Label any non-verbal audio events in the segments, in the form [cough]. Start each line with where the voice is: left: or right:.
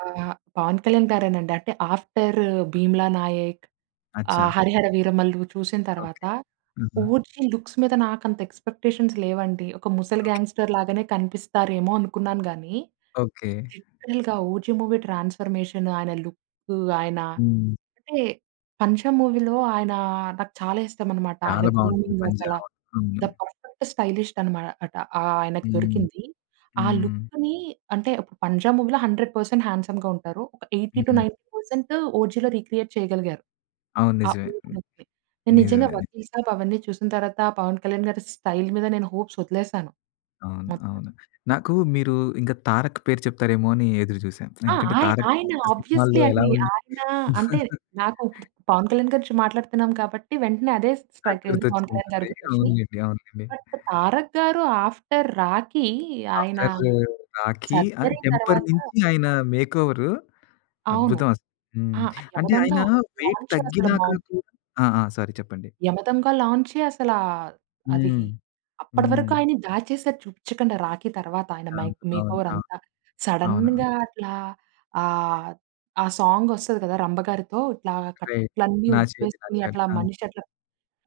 right: ఆహ్, పవన్ కళ్యాణ్ గారే నండి. అంటే ఆఫ్టర్ 'భీమ్లా నాయక్'
left: అచ్చా!
right: ఆహ్, 'హరిహర వీరమల్లు' చూసిన తరువాత
left: ఓకె. హుహు.
right: 'ఓజీ' లుక్స్ మీద నాకంత ఎక్స్‌పెక్టేషన్స్ లేవండి. ఒక ముసలి గ్యాంగ్‌స్టర్ లాగానే కనిపిస్తారేమో అనుకున్నాను గాని,
left: ఓకె.
right: లిటరల్‌గా ఓజీ మూవీ ట్రాన్స్ఫర్మేషన్, ఆయన లుక్కు, ఆయన
left: హ్మ్.
right: అంటే 'పంజా' మూవీలో ఆయనా, నాకు చాలా ఇష్టమనమాట. ఆయన
left: చాలా బాగుంటుంది.
right: గ్రూమింగ్
left: పంజా
right: అసల
left: అవును,
right: ద
left: అవును.
right: పర్ఫెక్ట్ స్టైలిష్డ్ అనమా అట ఆయనకు
left: హ్మ్.
right: దొరికింది. ఆ
left: హ్మ్.
right: లుక్‌ని అంటే పంజా మూవీలో 100% హ్యాండ్సమ్‌గా ఉంటారు. ఎయిటీ టూ
left: హ్మ్.
right: నైన్టీ పర్సెంట్ ఓజీలో రీక్రియేట్ చేయగలిగారు.
left: అవును.
right: ఆ
left: నిజమే.
right: [unintelligible] నేను నిజంగా
left: నిజమే.
right: 'వకీల్ సాబ్' అవన్నీ చూసిన తర్వాత ఆ పవన్ కళ్యాణ్ గారి స్టైల్ మీద నేను హోప్స్ వదిలేసాను.
left: అవును,
right: మొత్తం.
left: అవును. నాకు మీరు ఇంక తారక్ పేరు చెప్తారేమో అని ఎదురు చూసా,
right: ఆ!
left: ఎందుకంటే
right: ఆయ్
left: తారక్
right: ఆయన
left: కొత్త
right: ఆబ్వియస్లీ
left: సినిమాల్లో ఎలా
right: అండి.
left: ఉంది
right: ఆయన అంటే
left: [giggles]
right: నాకు పవన్ కళ్యాణ్ గారి గురించి మాట్లాడుతున్నాం కాబట్టి వెంటనే అదే
left: నాకు
right: స్ట్రైక్ అయింది,
left: గుర్తొచ్చి
right: పవన్ కళ్యాణ్ గారి
left: ఉంటుంది.
right: గురించి.
left: అవునులెండి. అవునులెండి.
right: బట్ తారక్ గారు ఆఫ్టర్ 'రాఖీ' ఆయన
left: ఆఫ్టర్ 'రాఖీ' ఆహ్,
right: సర్జరీ
left: 'టెంపర్'
right: తర్వాత
left: నుంచి ఆయన మేకోవర్
right: అవును.
left: అద్భుతం అసలు.
right: ఆ!
left: హ్మ్. అంటే
right: యమదొంగ
left: ఆయన వెయిట్
right: లాంచ్ అసలు
left: తగ్గినాక
right: బాగుంది.
left: కూ ఆ! ఆ! సారీ చెప్పండి.
right: యమదొంగ లాంచే అసల అది
left: హ్మ్.
right: అప్పటి
left: హ్మ్.
right: వరకు ఆయన దాచేసారు చూపిచ్చకండా రాఖీ తర్వాత ఆయన
left: అవును,
right: మైక్
left: అవును,
right: మేకోవర్
left: అవును.
right: అంత.
left: అవును.
right: సడెన్‌గా అట్లా ఆహ్, ఆ సాంగ్ వస్తది కదా! రంబ గారితో ఇట్లా
left: రైట్.
right: కట్లన్ని
left: నాచోరి
right: ఉప్పేసుకొని
left: నాచోరి.
right: అట్లా
left: ఆ!
right: మనిషి అట్లా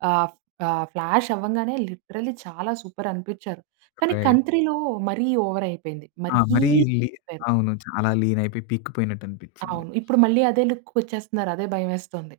right: ఆహ్, ఆహ్, ఫ్లాష్ అవ్వంగానే లిటరల్లీ చాలా సూపర్ అనిపిచ్చారు. కానీ
left: రైట్.
right: కంత్రీలో మరి ఓవర్ అయిపోయింది
left: ఆ!
right: మరీ
left: మరీ లీ
right: అయిపోయారు.
left: అవును. చాలా లీన్ అయిపోయి పీక్కు పోయినట్టు అనిపిచ్చింది.
right: అవును ఇప్పుడు మళ్ళీ అదే లుక్‌కి వచ్చేస్తున్నారు అదే భయం వేస్తుంది.